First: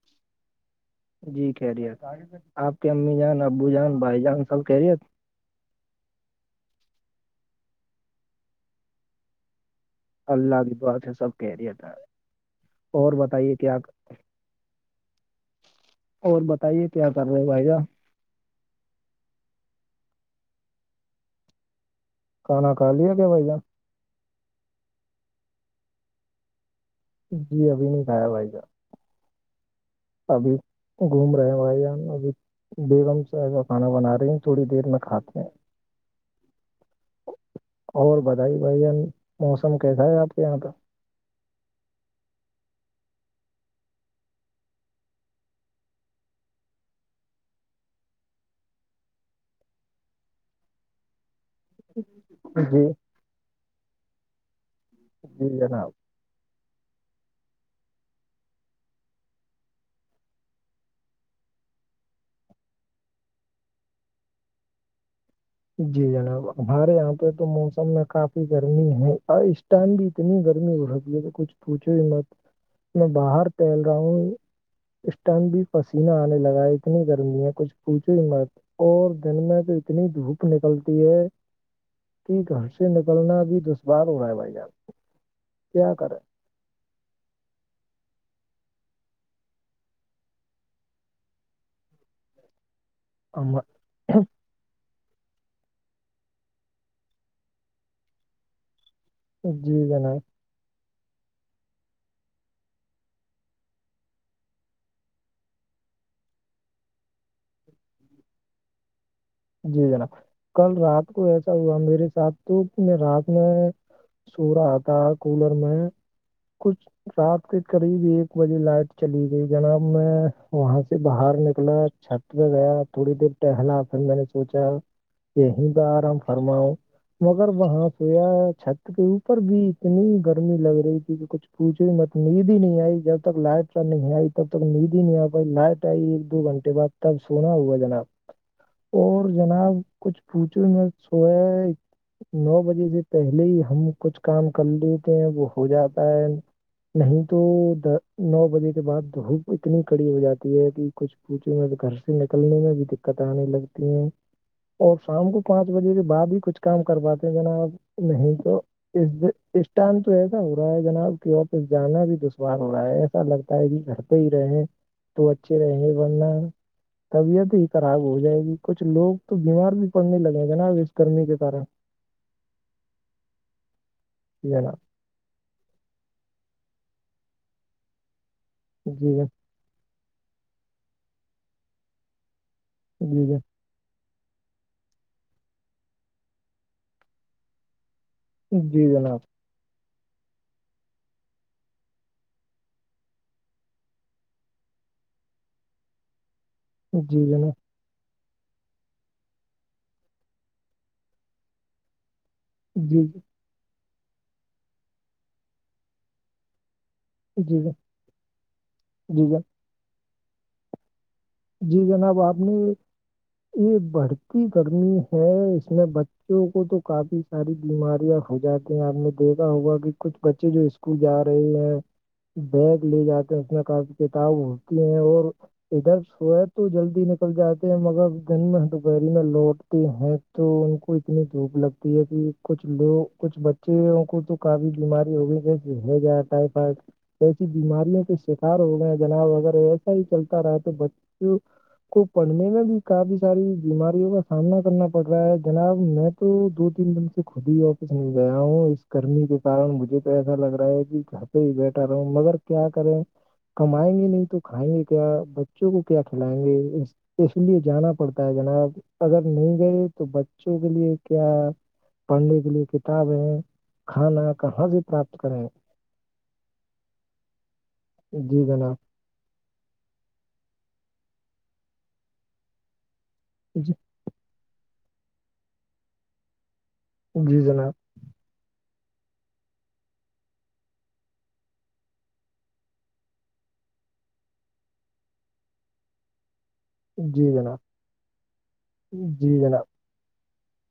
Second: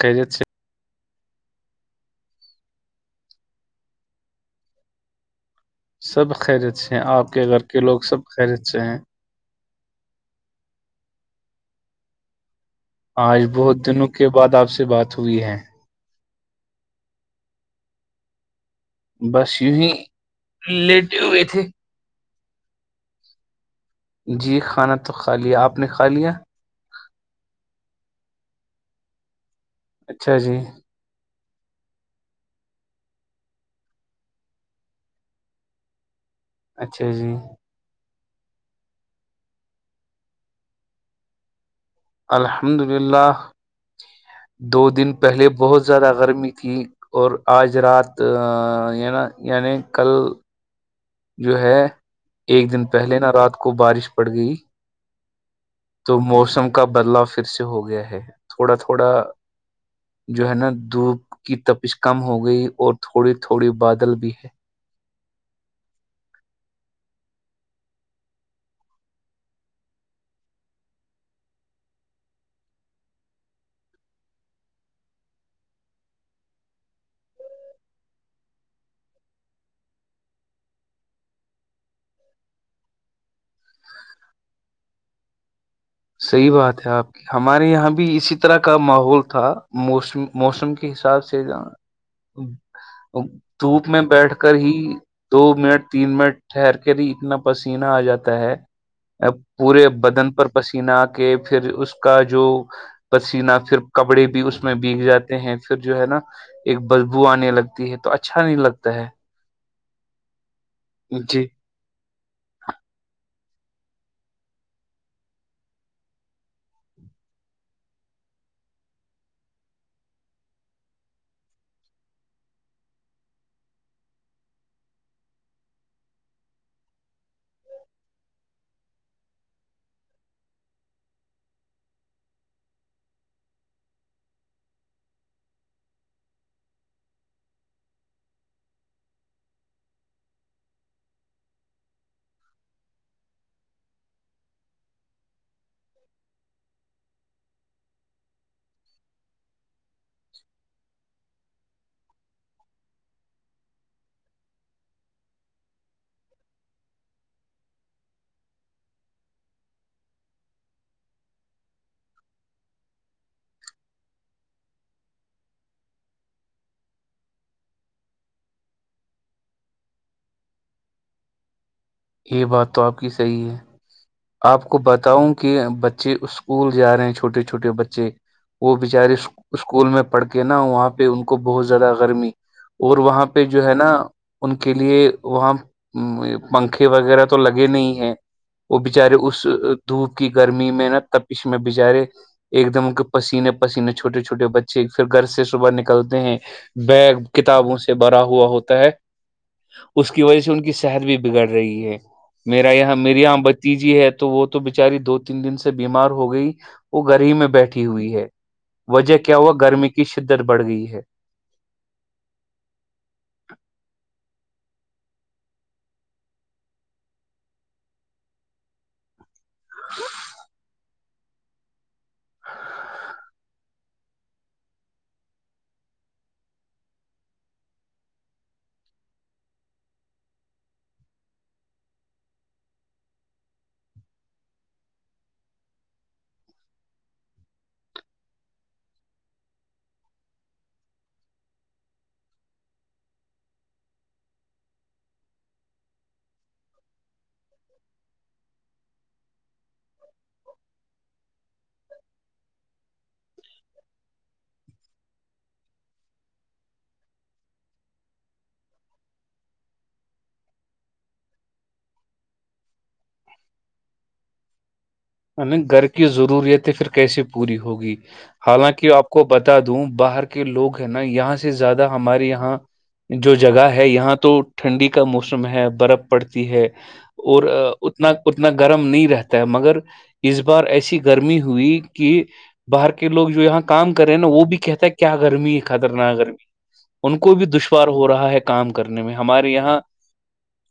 کرریت سے جی کہہ رہیت آپ کے امی جان ابو جان بھائی جان سب کہہ رہیت سب خیر اچھے ہیں آپ کے گھر کے لوگ سب خیر اچھے ہیں اللہ کی بات ہے سب کہہ رہی تھا آج بہت دنوں کے بعد آپ سے بات ہوئی ہے اور بتائیے کیا کر رہے بھائی جہ بس یونی لیٹ ہوئے تھے کھا کھا لیا کہ بھائی جا جی کھانا تو خا لی آپ نے کھا لیا جی ابھی نہیں کھایا بھائی کا اچھا ابھی جی گھوم رہے ہیں بھائی جان ابھی بیگم سے ایسا کھانا بنا رہی ہیں تھوڑی دیر میں کھاتے ہیں [inaudible] اچھا جی اور بتائی بھائی موسم کیسا ہے آپ کے یہاں پہ الحمد للہ دو دن پہلے بہت زیادہ گرمی تھی اور آج رات نا یعنی کل جو ہے ایک جی دن پہلے نہ رات کو بارش پڑ گئی جی جناب تو موسم کا بدلاؤ پھر سے ہو گیا ہے تھوڑا تھوڑا جو ہے نا دھوپ کی تپش کم ہو گئی اور تھوڑی تھوڑی بادل بھی ہے جی جناب ہمارے یہاں پہ تو موسم میں کافی گرمی ہے ٹائم بھی اتنی گرمی ہو رہتی ہے تو کچھ پوچھو ہی مت میں باہر ھیل رہا ہوں اس ٹائم بھی پسینہ آنے لگا ہے اتنی گرمی ہے کچھ پوچھو ہی مرت اور دن میں تو اتنی ہی دھوپ نکلتی ہے کہ گھر سے نکلنا بھی دشوار ہو رہا ہے بھائی جان کیا کر صحیح بات ہے آپ ہمارے یہاں بھی اسی طرح کا ماحول تھا موسم موسم کے حساب سے ہم دھوپ میں بیٹھ کر ہی دو منٹ تین منٹ ٹھہر کے ہی اتنا پسینہ آ جاتا ہے پورے جی جناب بدن پر پسین کے پھر اس کا جو پسینہ پھر کپڑے بھی اس میں بیگ جاتے ہیں پھر جو ہے نا ایک بدبو آنے لگتی ہے تو اچھا نہیں لگتا ہے جی جناب کل رات کو جی ایسا ہوا میرے ساتھ تو م رات میں سو رہا آتا کولر میں کچھ رات کے قریب ایک بجے لائٹ چلی گئی جناب میں وہاں سے باہر نکلا چھت پہ گیا تھوڑی دیر ٹہلا پھر میں نے سوچا کہیں پ آرام فرماؤ مگر وہاں سویا چھت کے اوپر بھی اتنی گرمی لگ رہی تھی کہ کچھ پوچھ م نیند ہی نہیں آئی جب تک لائٹ چ نہیں آئی تب تک نیند ہی نہیں آ پائی لائٹ آئی ایک دو گھنٹے بعد تب سونا ہوا جناب اور جناب کچھ پوچھے میں سویا نو بجے سے پہلے ہی ہم کچھ کام کر لیتے ہیں وہ ہو جاتا ہے نہیں تو د نو بجے کے بعد دھوپ اتنی کڑی ہو جاتی ہے کہ کچھ پوچھے میں تو گھر سے نکلنے میں بھی دقت آنے لگتی ہیں اور شام کو پانچ بجے کے بعد ہی کچھ کام کر پاتے ہیں جناب نہیں تو اس اس ٹائم تو ایسا ہو رہا ہے جناب کہ واپس جانا بھی دشوار ہو رہا ہے ایچسا لگتا ہے گھر پہ ہی رہے تو اچھے رہیں گ ورنہ طبیعت ہی خراب ہو جائے گی کچھ لوگ تو بیمار بھی پڑنے لگے گا نا اب اس گرمی کے کارن یہ بات تو آپ کی صحیح ہے جی آپ جناب کو بتاؤں کہ بچے اسکول جا رہے ہیں چھوٹے چھوٹے بچے وہ بچارے جی اسکول میں پڑھ کے نا وہاں پہ ان کو بہت زیادہ گرمی اور وہاں جی پہ جو ہے نا ان کے لیے وہاں پنکھے وغیرہ تو لگے نہیں ہے وہ جی بچارے جناب اس دھوپ کی گرمی میں نہا تپش میں بچارے ایک دم کے پسینے پسینے چھوٹے چھوٹے بچے پھر گھر سے صبح نکلتے ہیں بیگ جی جناب کتابوں سے بھرا ہوا ہوتا ہے اس کی وجہ سے ان کی صحت بھی بگڑ رہی ہے میرا یہاں جی میری جناب یہاں بتیجی ہے تو وہ تو بچاری دو تین دن سے بیمار ہو گئی وہ گر ہی میں جی جی بیٹھی ہوئی ہے وجہ جی کیا جناب ہوا گرمی کی شدت بڑھ گئی ہے جی جناب آپ نے یہ بڑھتی گرمی ہے اس میں بچوں کو تو کافی ساری بیماریاں ہو جاتی ہیں آپ نے دیکھا ہوا کہ کچھ بچے جو اسکول جا رہے ہیں بیگ لے جاتے ہیں اس میں کافی کتاب ہوتی ہیں اور ادھر سو تو جلدی نکل جاتے ہیں مگر دن میں دوپہری میں لوٹتے ہیں تو ان کو اتنی دھوپ لگتی ہے کہ کچھ لوگ کچھ بچے کو تو کا بھی بیماری ہوگی جی ہو جائے ٹائفائڈ ایسی بیماریوں کے شکار ہو گئے ہیں جناؤ وغیرہ ایسا ہی چلتا رہا تو بچوں کو پڑھنے میں بھی کافی ساری بیماریوں کا سامنا کرنا پڑ رہا ہے جناب میں تو دو تین دن سے خود ہی وافس میں گیا ہوں اس کرمی کے کن مجھے تو ایسا لگ رہا ہے کہ جھاں پہ ہی بیٹھ رہا ہ مگر کیا کریں کمائیں گے نہیں تو کھائیں گے کیا بچوں کو اٹ لائیں گے اس لیے جانا پڑتا ہے جناب اگر نہیں گئے تو بچوں کے لیے کیا پڑھنے کے لیے کتابیں کھانا کہاں سے پراپت کریں گھر کی ضروریتیں پھر کیسے پوری ہوگی جی جناب حالانکہ آپ کو بتا دوں باہر کے لوگ ہیں نا یہاں سے زیادہ ہمارے یہاں جو جگہ جی ہے یہاں تو ٹھنڈی کا موسم ہے برف پڑتی ہے جی اور جناب اتنا اتنا گرم نہیں رہتا ہے مگر اس بار ایسی گرمی ہوئی کہ باہر کے لوگ جو یہاں کام کر رہے ہیں نا وہ بھی کہتا ہے کیا گرمی ہے خطرناک گرمی ان جی کو بھی جناب دشوار ہو رہا ہے کام کرنے میں جی ہمارے جناب یہاں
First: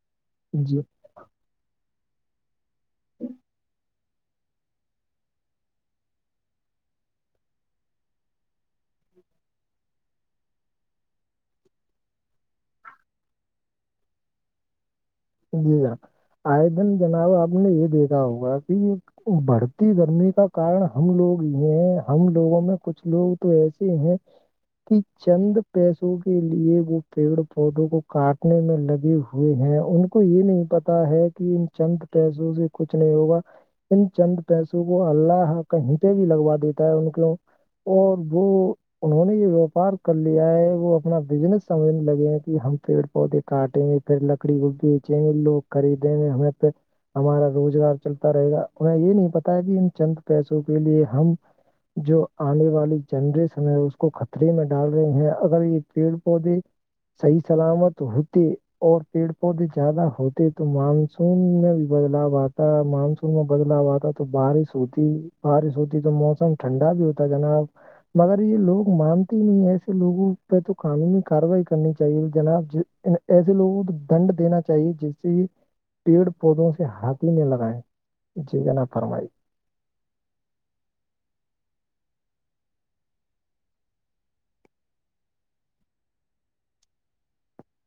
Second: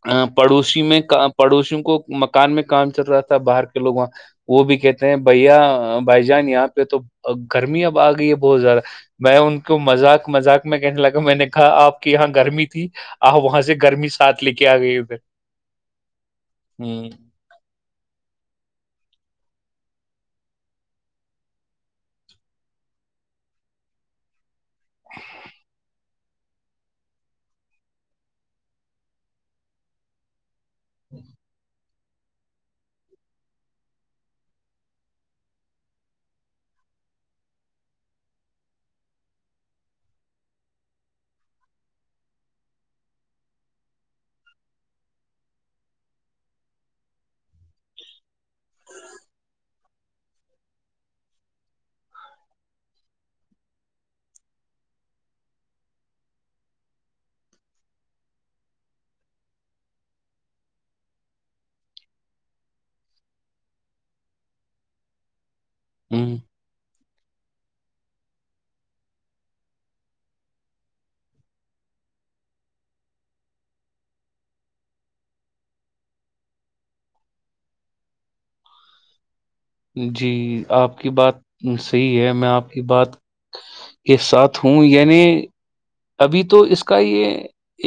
ا جی پڑوسی میں پڑوسیوں کو مکان میں کام چل رہا تھا باہر کے لوگ وہ بھی کہتے ہیں بھیا بھائی جان یہاں پہ تو گرمی اب آ گئی ہے بہت زیادہ میں ان کو مذاق مذاق میں کہنے لگا میں نے کہا آپ کی یہاں گرمی تھی آ وہاں سے گرمی ساتھ لے کے آ گئی ادھر جی ہاں آئے دن ہوں جناب آپ نے یہ دیکھا ہوگا کہ یہ بڑھتی گرمی کا کن ہم لوگ یہ ہم لوگوں میں کچھ لوگ تو ایسے ہیں کہ چند پیس کے لیے وہ پیڑ پودوں کو کاٹنے میں لگے ہوئے ہیں ان کو یہ نہیں پتا ہے کہ چند پیسوں سے کچھ نہیں ہوگا ان چند پیسوں کو اللہ کہیں پہ بھی لگوا دیتا ہے ان کیوں اور وہ انہوں نے یہ ویاپار کر لیا ہے وہ اپنا بزنس سمجھنے لگے ہیں کہ ہم پیڑ پے کاٹے میں پھر لکڑی گگی بیچے میں لوگ خریدیں میں ہ پھر ہمارا روزگار چلتا رہے گا انہیں یہ نہیں پتا کہ ان چند پیسوں کے لیے ہم جو آنے والی جنریشن ہے اس کو خطرے میں ڈال رہی ہیں اگر یہ پیڑ پودے صحیح سلامت ہوتے اور پیڑ پودے زیادہ ہوتے تو مانسون میں بھی بدلاؤ آتا ہے مانسون میں بدلاؤ آتا تو بارش سوتی بارش ہوتی تو ہ موسم ٹھنڈا بھی ہوتا ہے جناب مگر یہ لوگ مانتے نہیں ایسے لوگوں پہ تو قانونی کاروائی کرنی چاہیے جناب ایسے لووں کو دنڈ دینا چاہیے جس سے پیڑ پودوں سے ہاتھی میں لگائے جی کہ ن فرمائی جی آپ کی بات صحیح ہے میں آپ کی بات یہ ساتھ ہوں یعنی ابھی تو اس کا یہ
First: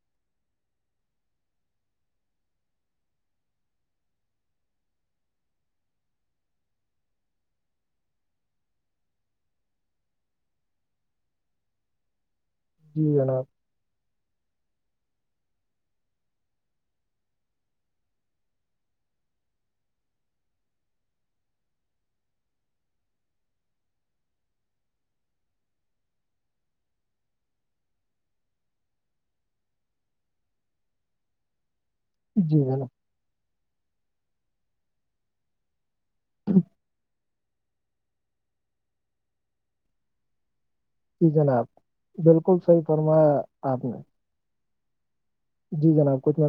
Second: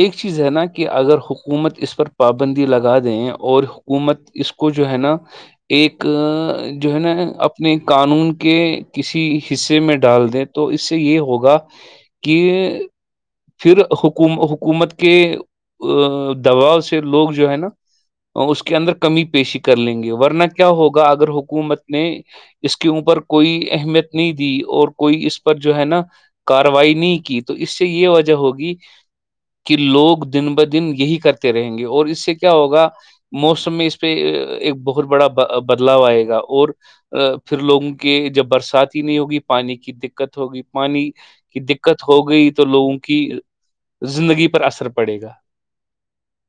ایک چیز ہے نا کہ اگر حکومت اس پر پابندی لگا دیں اور حکومت اس کو جو ہے نا ایک جو ہے نا اپنے قانون کے کسی حصے میں ڈال دیں تو اس سے یہ ہوگا کہ جی جناب پھر حک حکومت کے دباؤ سے لوگ جو ہے نا اس کے اندر کمی پیشی کر لیں گے ورنہ کیا ہوگا اگر حکومت نے اس کے اوپر کوئی اہمیت نہیں دی اور کوئی اس پر جو ہے نا کاروائی نہیں کی تو اس سے یہ وجہ ہوگی کہ لوگ دن ب دن یہی کرتے رہیں گے اور اس اس سے کیا جی جناب ہوگا موسم میں اس پہ ایک بہت بڑا بدلاو آئے گا اور پھر لوگوں کے جب برسات ہی نہیں ہوگی پانی کی دقت ہوگی پانی جی کی جناب دقت ہو گئی بالکل تو صحیح لوگوں کی فرمایا آپ نے زندگی پر اثر پڑے گا جی جناب کچھ م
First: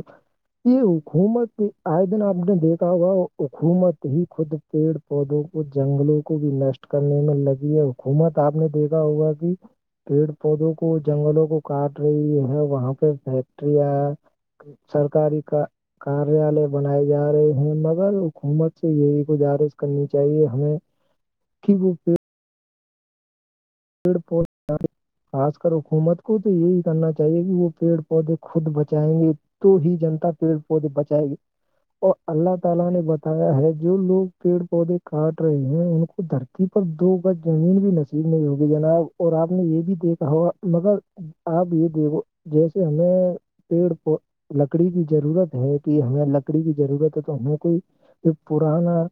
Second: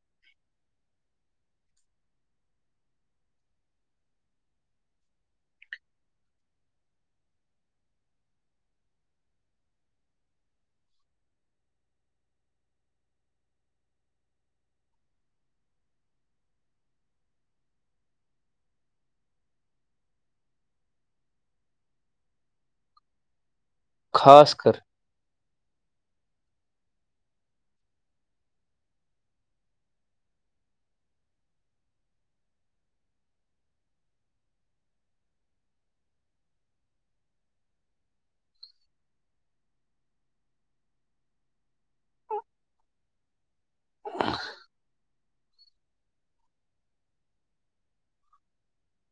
یہ حکومت آئے دن آپ نے دیکھا ہوا حکومت ہی خود پیڑ پودوں کو جنگلوں کو بھی نشٹ کرنے میں لگی ہے حکومت آپ نے دیکھا ہوا جی پیڑ پودوں کو جنگلوں کو کاٹ رہی ہے وہاں پہ فیکٹریاں سرکاری کا کاریالے بنائے جا رہے ہیں مگر حکومت سے یہی گزارش کرنی چاہیے ہمیں کی بولتے پ پ خاص کر [unintelligible] خاص کر حکومت کو تو یہی کرنا چاہیے کہ وہ پیڑ پودے خود بچائیں گے تو ہی جنتا پیڑ پودے بچائے گی اور اللہ تعالی نے بتایا ہے جو لوگ پیڑ پودے کاٹ رہے ہیں ان کو درک تھی پر دو گز زمین بھی نصیب نہیں ہوگ جناب اور آپ نے یہ بھی دیکھا ہوگا مگر آپ یہ دیکھو جیسے ہمیں پیڑ پود لکڑی کی ضرورت ہے کہ ہمیں لکڑی کی ضرورت ہے تو ہمیں کوئی پرانا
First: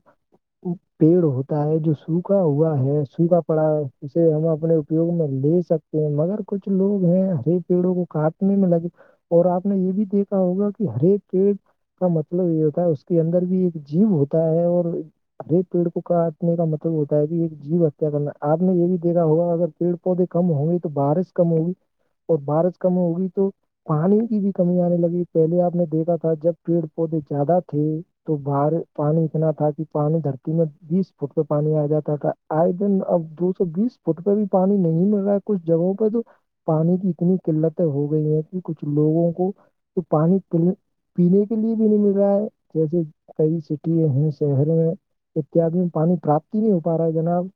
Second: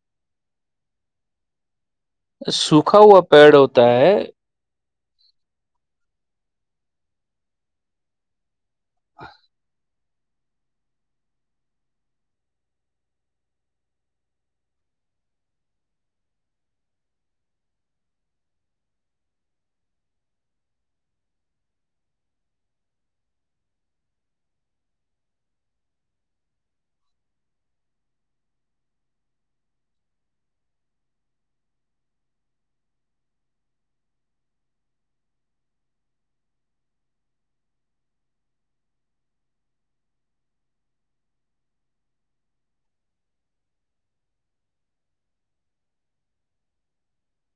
پیڑ ہوتا ہے جو سوکھ سکا ہوا ہے ہوا سوکھا پیڑ پڑا ہوتا ہے اسے ہم اپنے اپیوگ میں لے سکتے ہیں مگر کچھ لوگ ہیں ہر پیڑوں کو کاٹنے میں لگے اور آپ نے یہ بھی دیکھا ہوگا کہ ہر ایک پیڑ کا مطلب یہ ہوتا ہے اس کے اندر بھی ایک جیو ہوتا ہے اور ارے پیڑ کو کاٹنے کا مطلب ہوتا ہے کہ ایک جیو ہتیا کرنا آپ نے یہ بھی دا ہوگا اگر پیڑ پودے کم ہوں گے تو بارش کم ہوگی اور بارش کم ہوگی تو پانی کی بھی کمی آنے لگی پہلے آپ نے دیکھا تھا جب پیڑ پودے زیادہ تھے تو باہر پانی اتنا تھا کہ پانی دھرتی میں بیس فٹ پہ پانی آ جاتا تھا آئے دن اب دو سو بیس فٹ پہ بھی پانی نہیں مل رہا ہے کچھ جگہوں پہ تو پانی کی اتنی قلتیں ہو گئی ہیں کہ کچھ لوگوں کو تو پانی پ پینے کے لیے بھی نہیں مل رہا ہے جیسے کئی سٹی ہیں شہر میں اتیادی میں پانی پراپت ہی نہیں ہو پا رہا ہے جناب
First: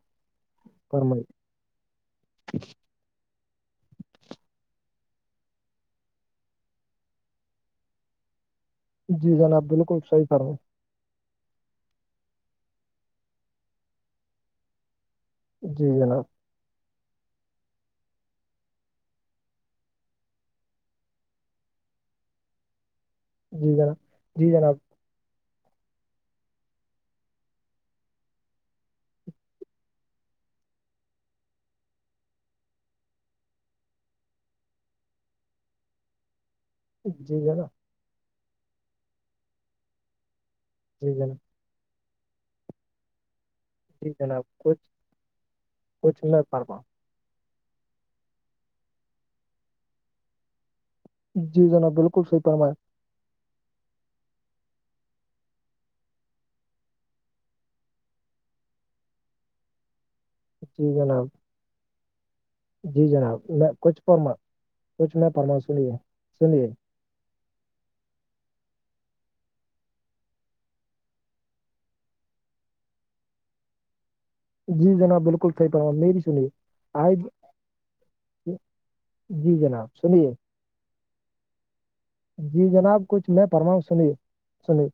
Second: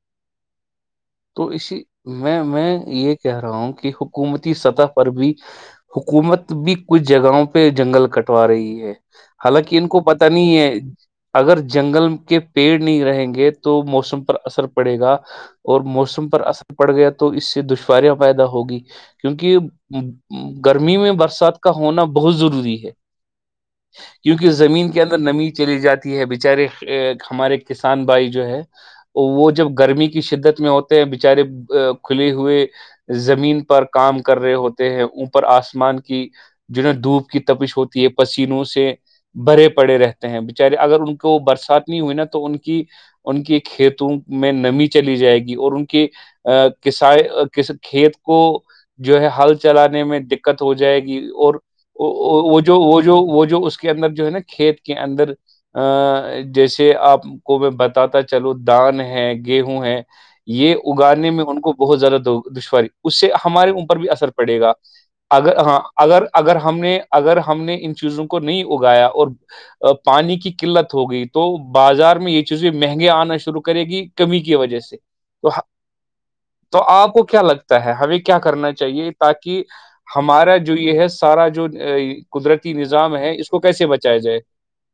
پرم تو اسی میں میں یہ کہہ رہا ہوں کہ حکومتی سطح پر بھی حکومت بھی کچھ جگہوں پہ جنگل کٹوا رہی ہے جی جناب حالانکہ ان بالکل کو پت صحیح نہیں فرمائی ہے اگر جنگل کے پیڑ نہیں رہیں گے تو موسم پر اثر پڑے گا اور جی جناب موسم پر اثر پڑ گیا تو اس سے دشواریاں پیدا ہوگی کیونکہ گرمی میں برسات کا ہونا بہت ضروری ہے جی جناب جی کیونکہ جناب زمین کے اندر نمی چلی جاتی ہے بچارے ہمارے کسان بھائی جو ہے وہ جب گرمی کی شدت میں ہوتے ہیں بچارے کھلے ہوئے زمین پر کام کر رہے ہوتے ہیں اوپر آسمان کی جو نا دھوپ جی کی جناب تپش ہوتی ہے پسینوں سے بھرے پڑے رہتے ہیں بچارے اگر جی ان جناب کو برسات نہیں ہوئی نا تو ان کی ان کے کھیتوں جی جناب میں کچھ نمی چلی جائے گی اور ان کی کچھ میں فرما ک کھیت کو جو ہے ہل چلانے میں دقت ہو جائے گی اور جی جناب بالکل صحیح وہ فرمایا جو وہ جو وہ جو اس کے اندر جو ہے نا کھیت کے اندر جیسے آپ کو میں بتاتا چلو دان ہے گیہوں ہے یہ جی جناب اگانے میں ان کو بہت زضرت ہوگی دشواری جی اس سے جناب میں ہمارے اوپر کچھ بھی اثر فرما پڑے گا کچھ میں اگر فرما ہاں سنیے اگر اگر سنیے ہم نے اگر ہم نے ان چیزوں کو نہیں اگایا اور پانی کی قلت ہوگئی تو بازار میں یہ چیزیں مہنگے آنا شروع کرے گی کمی کی وجہ سے تو بکل میں بھی س تو آپ کو کیا لگتا ہے ہمیں کیا کرنا چاہیے جی تاکہ جناب سنیے ہمارا جو یہ ہے سارا جو جی قدرتی نظام ہے اس کو کیسے بچایا جائے سنی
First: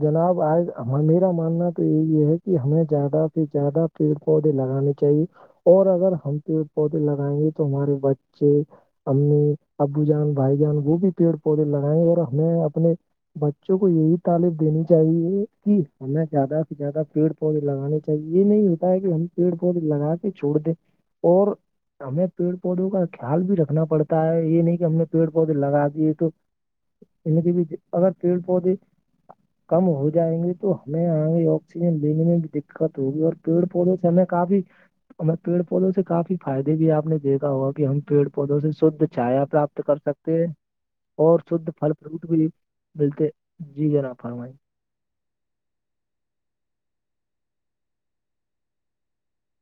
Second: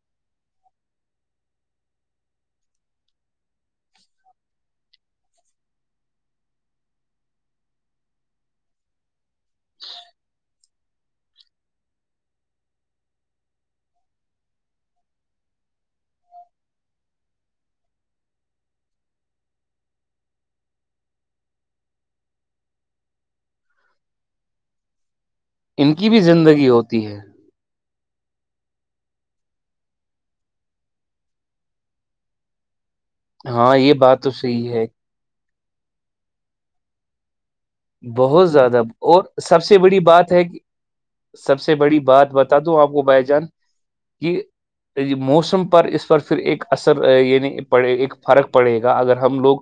جناب آج میرا ماننا تو یہ یہ ہے کہ ہمیں زیادہ سے زیادہ پیڑ پودے لگانے چاہیے اور اگر ہم پیڑ پودے لگائیں گے تو ہمارے بچے امی ابو جان بھائی جان وہ بھی پیڑ پودے لگائیں گے اور ہمیں اپنے بچوں کو یہی تعالم دینی چاہیے کہ ہمیں زیادہ سے زیادہ پیڑ پودے لگانے چاہیے یہ نہیں ہوتا ہے کہ ہم پیڑ پودے لگا کے چھوڑ دیں اور ہمیں پیڑ پودوں کا خیال بھی رکھنا پڑتا ہے یہ نہیں کہ ہم نے پیڑ پودے لگا دیے تو زگی ہو تی ہیں اگر پیڑ پودے کم ہو جائیں گے تو ہمیں آگے آکسیجن لینے میں بھی د دقت ہوگی اور پیڑ ہاں یہ پودوں سے بات ہمیں تو کافی صحیح ہے ہم پیڑ پودوں سے کافی فائدے بھی آپ نے دیکھا ہوگ کہ ہم پیڑ بہت پودوں سے زیادہ شھ اور چا سب سے پراپت کر بڑی بات سکتے ہے ہیں کہ اور سب شھ سے پھل بڑی فروٹ بات بھی بتا دوں آپ کو بائی ملتے جان جی جناب فرمائی کہ موسم پر اس پر پھر ایک اثر یعنی پڑے ایک فرق پڑے گا اگر ہم لوگ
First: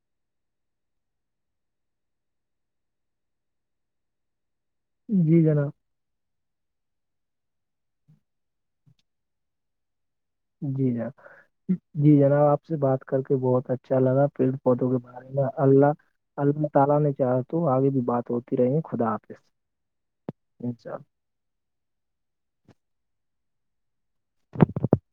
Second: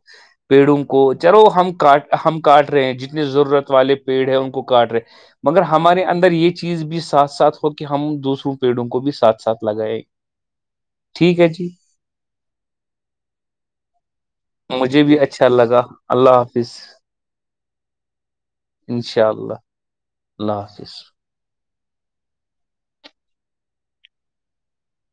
پیڑوں کو چلو ہم کاٹ ہم کاٹ رہے ہیں ج ضرورت والے پیڑ ہے ان کو کاٹ رہے جی مگر جناب ہمارے اندر یہ چی چیز بھی ساتھ ساتھ ہو کے ہم دوسروں پیڑوں کو بھی ساتھ ساتھ لگائےیں جی جر جی جناب آپ سے بات کر کے بہت اچھا لگا پیڑ پودوں مجھے کے بھی بارے میں اچھا لگا اللہ اللہ حافظ چاہ تو آگے بھی بات ہوتی رہی ہے خدا انشاء حافظ اللہ اللہ حافظ [inaudible]